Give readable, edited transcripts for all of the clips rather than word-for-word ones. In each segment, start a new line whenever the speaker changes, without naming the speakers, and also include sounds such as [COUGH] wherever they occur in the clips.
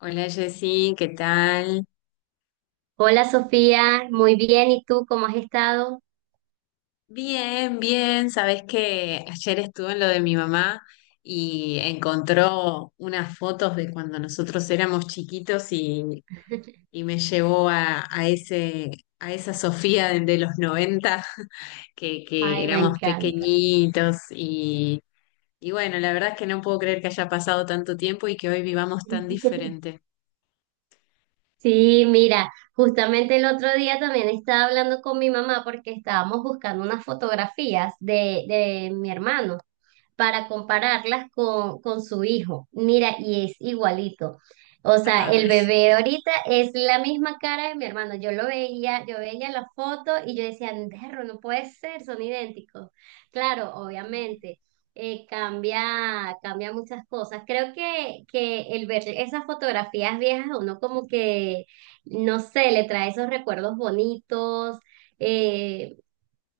Hola Jessy, ¿qué tal?
Hola Sofía, muy bien, ¿y tú cómo has estado?
Bien, bien. Sabes que ayer estuve en lo de mi mamá y encontró unas fotos de cuando nosotros éramos chiquitos y me llevó a esa Sofía de los 90 [LAUGHS] que
Ay, me
éramos
encanta.
pequeñitos y bueno, la verdad es que no puedo creer que haya pasado tanto tiempo y que hoy vivamos tan
[LAUGHS]
diferente.
Sí, mira, justamente el otro día también estaba hablando con mi mamá porque estábamos buscando unas fotografías de mi hermano. Para compararlas con su hijo. Mira, y es igualito. O sea,
Ay.
el bebé de ahorita es la misma cara de mi hermano. Yo lo veía, yo veía la foto y yo decía, perro, no puede ser, son idénticos. Claro, obviamente, cambia muchas cosas. Creo que el ver esas fotografías viejas, a uno como que, no sé, le trae esos recuerdos bonitos. eh,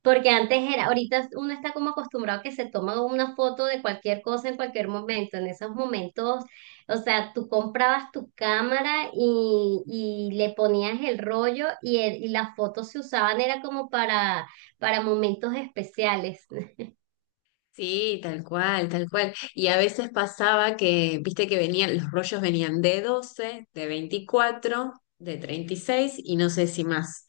Porque antes era, ahorita uno está como acostumbrado a que se toma una foto de cualquier cosa en cualquier momento. En esos momentos, o sea, tú comprabas tu cámara y le ponías el rollo y, y las fotos se usaban, era como para momentos especiales. [LAUGHS]
Sí, tal cual, tal cual. Y a veces pasaba que, viste que venían, los rollos venían de 12, de 24, de 36 y no sé si más.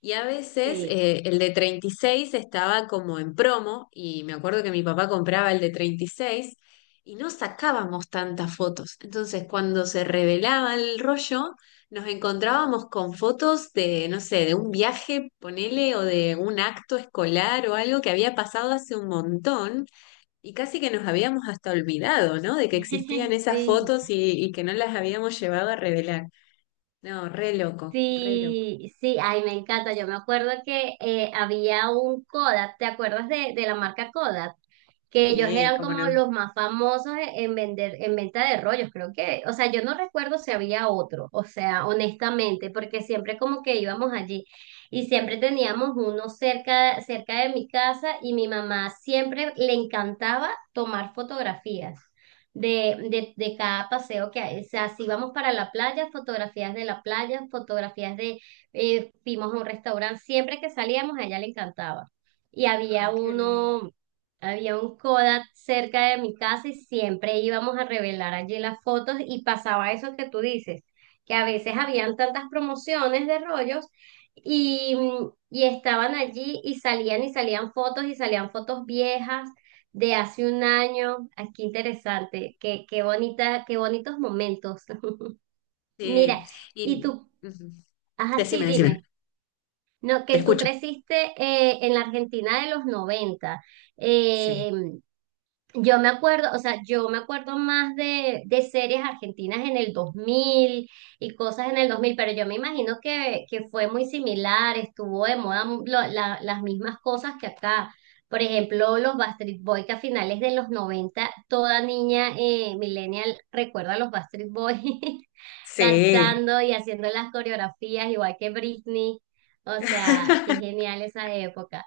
Y a veces
Sí.
el de 36 estaba como en promo y me acuerdo que mi papá compraba el de 36 y no sacábamos tantas fotos. Entonces cuando se revelaba el rollo, nos encontrábamos con fotos de, no sé, de un viaje, ponele, o de un acto escolar o algo que había pasado hace un montón. Y casi que nos habíamos hasta olvidado, ¿no? De que existían
[LAUGHS]
esas
Sí.
fotos y que no las habíamos llevado a revelar. No, re loco, re loco.
Sí, sí, ay, me encanta. Yo me acuerdo que había un Kodak, ¿te acuerdas de la marca Kodak? Que ellos
Sí,
eran
cómo
como
no.
los más famosos en vender, en venta de rollos, creo que. O sea, yo no recuerdo si había otro, o sea, honestamente, porque siempre como que íbamos allí y siempre teníamos uno cerca, cerca de mi casa y mi mamá siempre le encantaba tomar fotografías de cada paseo que hay. O sea, si vamos para la playa, fotografías de la playa, fotografías de, fuimos a un restaurante, siempre que salíamos a ella le encantaba. Y había
Ay, qué lindo.
uno, había un Kodak cerca de mi casa y siempre íbamos a revelar allí las fotos y pasaba eso que tú dices, que a veces habían tantas promociones de rollos. Y, y estaban allí y salían fotos viejas de hace un año. Aquí qué interesante, qué, qué bonita, qué bonitos momentos. [LAUGHS] Mira,
Sí,
y
y
tú,
ujú.
ajá, sí,
Decime, decime,
dime, no,
te
que tú
escucho.
creciste en la Argentina de los 90.
Sí,
eh, yo me acuerdo, o sea, yo me acuerdo más de series argentinas en el 2000 y cosas en el 2000, pero yo me imagino que fue muy similar, estuvo de moda las mismas cosas que acá. Por ejemplo, los Backstreet Boys que a finales de los 90, toda niña millennial recuerda a los Backstreet Boys [LAUGHS]
sí.
cantando y haciendo las coreografías, igual que Britney. O sea, qué
[LAUGHS]
genial esa época.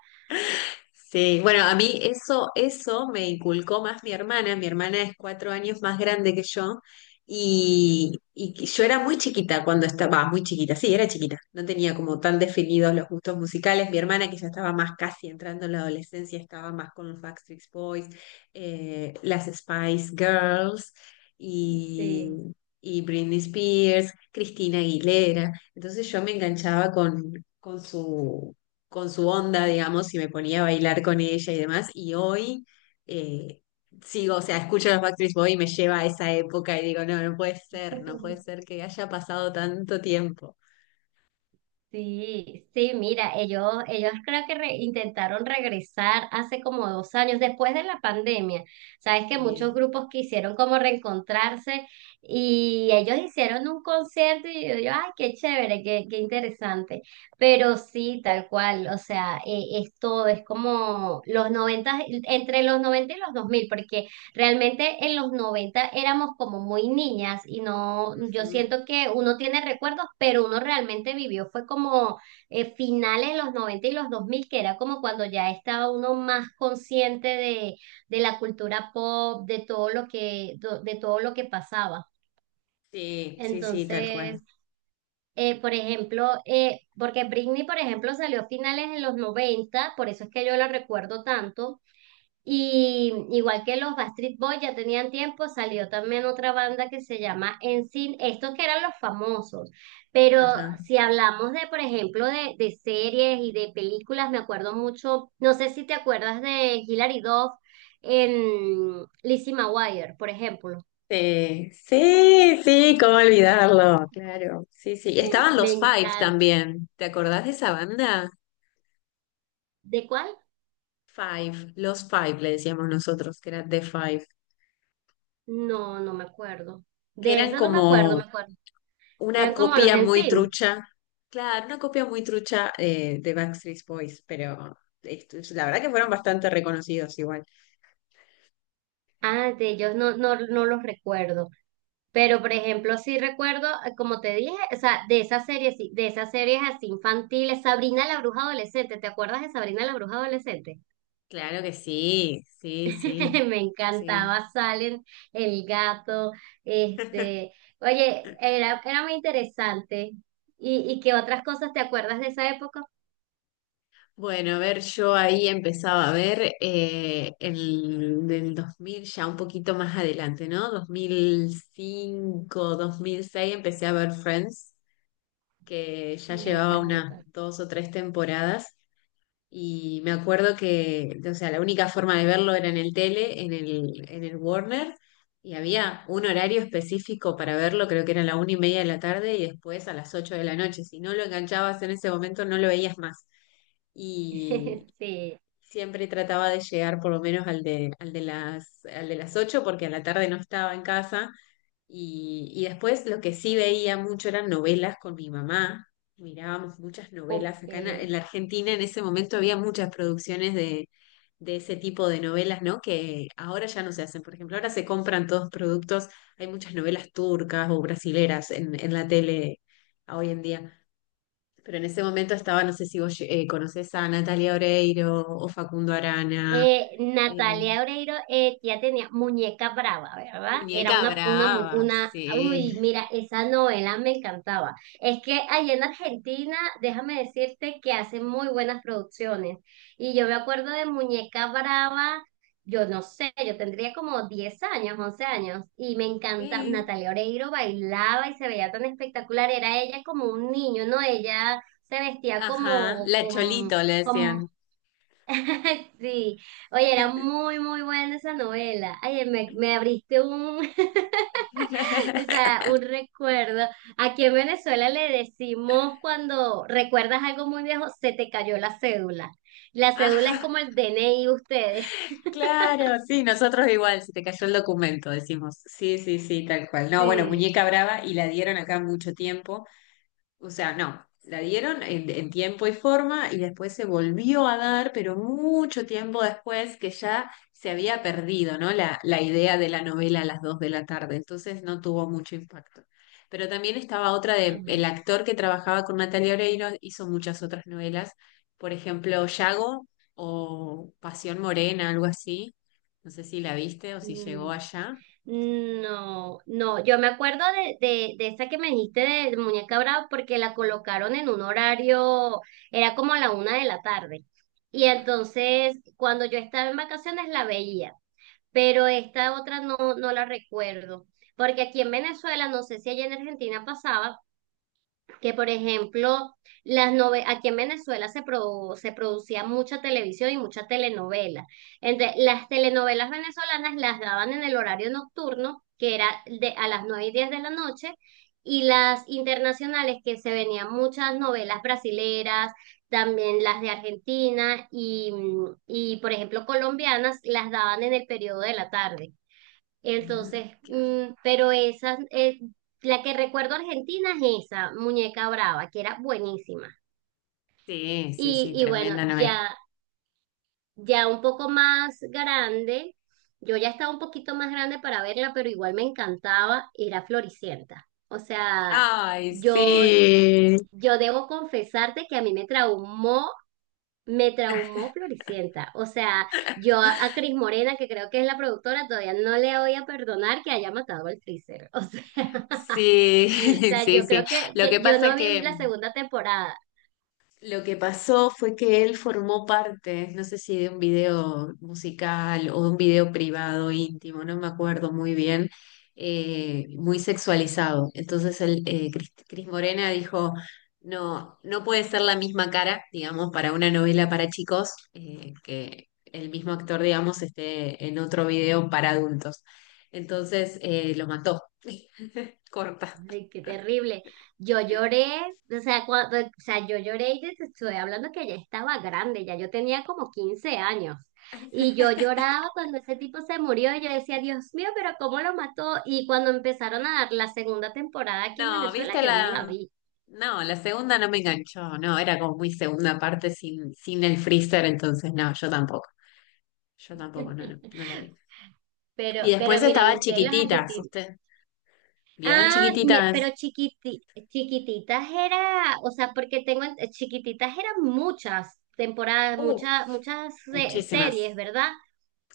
Sí, bueno, a mí eso me inculcó más mi hermana. Mi hermana es 4 años más grande que yo y yo era muy chiquita cuando estaba, muy chiquita, sí, era chiquita. No tenía como tan definidos los gustos musicales. Mi hermana, que ya estaba más casi entrando en la adolescencia, estaba más con los Backstreet Boys, las Spice Girls y,
Sí.
y Britney Spears, Cristina Aguilera. Entonces yo me enganchaba con su con su onda, digamos, y me ponía a bailar con ella y demás. Y hoy eh, sigo, o sea, escucho a los Backstreet Boys y me lleva a esa época y digo, no, no puede ser, no puede
[LAUGHS]
ser que haya pasado tanto tiempo.
Sí, sí, mira, ellos creo que intentaron regresar hace como dos años, después de la pandemia. Sabes que
Eh,
muchos grupos quisieron como reencontrarse y ellos hicieron un concierto y yo, ay, qué chévere, qué, qué interesante. Pero sí, tal cual, o sea, es todo, es como los 90 entre los 90 y los 2000 porque realmente en los 90 éramos como muy niñas y no, yo
ujú.
siento que uno tiene recuerdos, pero uno realmente vivió, fue como finales de los 90 y los 2000 que era como cuando ya estaba uno más consciente de la cultura pop, de todo lo que, de todo lo que pasaba.
Sí, sí, sí, tal cual.
Entonces, por ejemplo, porque Britney, por ejemplo, salió a finales de los 90 por eso es que yo la recuerdo tanto y igual que los Backstreet Boys ya tenían tiempo, salió también otra banda que se llama Sin estos que eran los famosos. Pero
Ajá.
si hablamos de, por ejemplo, de series y de películas, me acuerdo mucho, no sé si te acuerdas de Hilary Duff en Lizzie McGuire, por ejemplo.
Sí, sí, sí, cómo olvidarlo, claro. Sí, sí. Estaban
Me
los Five
encanta.
también. ¿Te acordás de esa banda?
¿De cuál?
Five, los Five le decíamos nosotros, que era The Five,
No, no me acuerdo.
que
De
eran
esa no me acuerdo, me
como
acuerdo.
una
Eran como los
copia muy
Sin.
trucha, claro, una copia muy trucha de Backstreet Boys, pero la verdad que fueron bastante reconocidos igual.
Ah, de ellos no, no, no los recuerdo. Pero, por ejemplo, sí recuerdo, como te dije, o sea, de esas series, sí, de esas series así infantiles, Sabrina la Bruja Adolescente, ¿te acuerdas de Sabrina la Bruja Adolescente?
Claro que sí, sí, sí,
[LAUGHS] Me
sí.
encantaba Salem, el gato, este, oye, era, era muy interesante. Y qué otras cosas te acuerdas de esa época?
Bueno, a ver, yo ahí empezaba a ver el del 2000 ya un poquito más adelante, ¿no? Dos mil cinco, 2006, empecé a ver Friends, que ya
Me
llevaba unas
encanta.
dos o tres temporadas. Y me acuerdo que, o sea, la única forma de verlo era en el tele, en el Warner, y había un horario específico para verlo, creo que era la 1:30 de la tarde y después a las 8 de la noche. Si no lo enganchabas en ese momento, no lo veías más. Y
[LAUGHS] Sí,
siempre trataba de llegar por lo menos al de las 8, porque a la tarde no estaba en casa y después lo que sí veía mucho eran novelas con mi mamá. Mirábamos muchas novelas.
ok.
Acá en la Argentina en ese momento había muchas producciones de ese tipo de novelas, ¿no? Que ahora ya no se hacen. Por ejemplo, ahora se compran todos productos. Hay muchas novelas turcas o brasileras en la tele hoy en día. Pero en ese momento estaba, no sé si vos conocés a Natalia Oreiro o Facundo Arana, eh,
Natalia Oreiro ya tenía Muñeca Brava, ¿verdad? Era
Muñeca
una,
Brava,
una,
sí.
uy, mira, esa novela me encantaba. Es que allá en Argentina, déjame decirte que hacen muy buenas producciones. Y yo me acuerdo de Muñeca Brava, yo no sé, yo tendría como 10 años, 11 años, y me encanta,
Sí,
Natalia Oreiro bailaba y se veía tan espectacular, era ella como un niño, ¿no? Ella se vestía
ajá,
como,
la
como
Cholito le decían.
[LAUGHS] sí, oye, era muy, muy buena esa novela. Ay, me abriste un, [LAUGHS] o
[LAUGHS]
sea, un recuerdo. Aquí en Venezuela le decimos cuando recuerdas algo muy viejo, se te cayó la cédula. La cédula es
Ajá,
como el DNI de ustedes. [LAUGHS]
claro, sí, nosotros igual, se te cayó el documento, decimos. Sí, sí, sí, tal cual. No, bueno,
Sí.
Muñeca Brava y la dieron acá mucho tiempo. O sea, no, la dieron en tiempo y forma y después se volvió a dar, pero mucho tiempo después que ya se había perdido, ¿no? La idea de la novela a las 2 de la tarde, entonces no tuvo mucho impacto. Pero también estaba
Ah,
el
bueno.
actor que trabajaba con Natalia Oreiro hizo muchas otras novelas, por ejemplo, Yago o Pasión Morena, algo así. No sé si la viste o si llegó
Mm.
allá.
No, no, yo me acuerdo de esa que me dijiste de Muñeca Brava porque la colocaron en un horario, era como a la una de la tarde. Y entonces, cuando yo estaba en vacaciones la veía, pero esta otra no, no la recuerdo. Porque aquí en Venezuela, no sé si allá en Argentina pasaba, que por ejemplo, aquí en Venezuela se, se producía mucha televisión y mucha telenovela. Entonces, las telenovelas venezolanas las daban en el horario nocturno, que era de a las 9 y 10 de la noche, y las internacionales, que se venían muchas novelas brasileras, también las de Argentina y por ejemplo, colombianas, las daban en el periodo de la tarde.
Ah,
Entonces,
claro.
mm, pero esa, la que recuerdo argentina es esa, Muñeca Brava, que era buenísima.
Sí, sí, sí,
Y bueno,
tremenda novela.
ya, ya un poco más grande, yo ya estaba un poquito más grande para verla, pero igual me encantaba, era Floricienta. O sea,
Ay,
yo,
sí.
yo debo confesarte que a mí me traumó Floricienta. O sea, yo a Cris Morena, que creo que es la productora, todavía no le voy a perdonar que haya matado al Freezer. [LAUGHS] O sea.
Sí,
[LAUGHS] O
[LAUGHS]
sea,
sí,
yo
sí.
creo que,
Lo que
que yo
pasa es
no vi
que
la segunda temporada.
lo que pasó fue que él formó parte, no sé si de un video musical o de un video privado íntimo, no me acuerdo muy bien, muy sexualizado. Entonces Cris Morena dijo, no, no puede ser la misma cara, digamos, para una novela para chicos, que el mismo actor, digamos, esté en otro video para adultos. Entonces lo mató, [LAUGHS] corta.
Ay, qué terrible. Yo lloré, o sea, cuando, o sea, yo lloré y te estoy hablando que ya estaba grande, ya yo tenía como 15 años. Y yo
[LAUGHS]
lloraba cuando ese tipo se murió y yo decía, Dios mío, pero ¿cómo lo mató? Y cuando empezaron a dar la segunda temporada aquí en
No,
Venezuela,
viste
yo no
la.
la vi.
No, la segunda no me enganchó. No, era como muy segunda parte sin el freezer, entonces no, yo tampoco. Yo tampoco, no, no,
[LAUGHS]
no la vi. Y después
Pero mira, y
estaba
ustedes los
Chiquititas,
argentinos.
¿usted? ¿Vieron
Ah,
Chiquititas?
pero chiquititas era, o sea, porque tengo chiquititas eran muchas temporadas,
Uf,
muchas, muchas
muchísimas.
series, ¿verdad?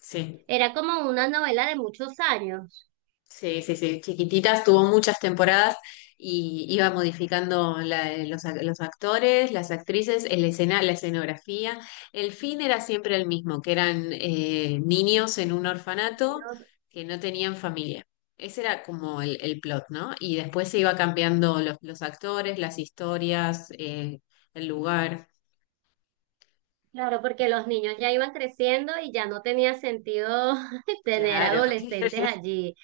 Sí.
Era como una novela de muchos años.
Sí, sí, sí, chiquititas, tuvo muchas temporadas y iba modificando los actores, las actrices, el escena, la escenografía. El fin era siempre el mismo, que eran niños en un orfanato
Dios,
que no tenían familia. Ese era como el plot, ¿no? Y después se iba cambiando los actores, las historias, el lugar.
claro, porque los niños ya iban creciendo y ya no tenía sentido [LAUGHS] tener
Claro,
adolescentes
[LAUGHS]
allí.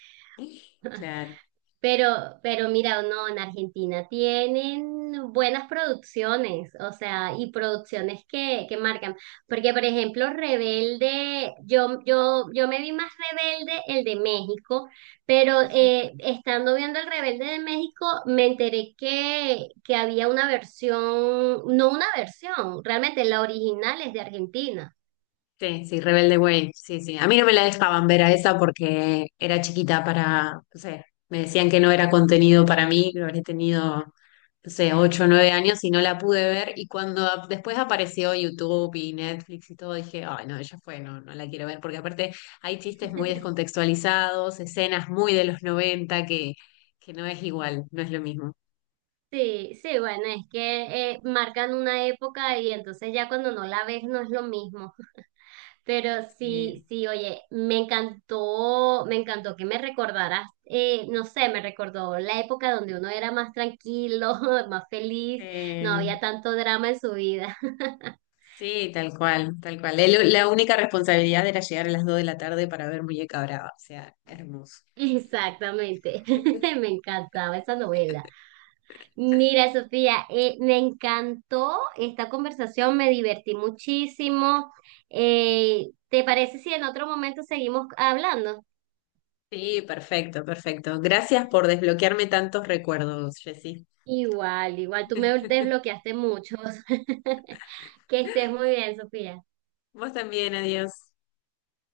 claro.
Pero mira, no, en Argentina tienen buenas producciones, o sea, y producciones que marcan. Porque, por ejemplo, Rebelde, yo me vi más Rebelde el de México, pero estando viendo el Rebelde de México, me enteré que había una versión, no una versión, realmente la original es de Argentina.
Sí, sí, Rebelde Way, sí, sí. A mí no me la dejaban ver a
Sí.
esa porque era chiquita para, no sé, me decían que no era contenido para mí, lo habré tenido, no sé, 8 o 9 años y no la pude ver. Y cuando después apareció YouTube y Netflix y todo, dije, ay, no, ya fue, no, no la quiero ver, porque aparte hay chistes muy
[LAUGHS]
descontextualizados, escenas muy de los 90 que no es igual, no es lo mismo.
Sí, sí, bueno, es que marcan una época y entonces ya cuando no la ves no es lo mismo. Pero
Sí.
sí, sí, oye, me encantó que me recordaras, no sé, me recordó la época donde uno era más tranquilo, [LAUGHS] más feliz, no había tanto drama en su vida. [LAUGHS]
Sí, tal cual, tal cual. La única responsabilidad era llegar a las 2 de la tarde para ver Muñeca Brava, o sea, hermoso.
Exactamente, [LAUGHS] me encantaba esa novela. Mira, Sofía, me encantó esta conversación, me divertí muchísimo. ¿te parece si en otro momento seguimos hablando?
Sí, perfecto, perfecto. Gracias por desbloquearme tantos recuerdos, Jessy.
Igual, igual, tú me desbloqueaste muchos. [LAUGHS] Que estés muy bien, Sofía.
Vos también, adiós.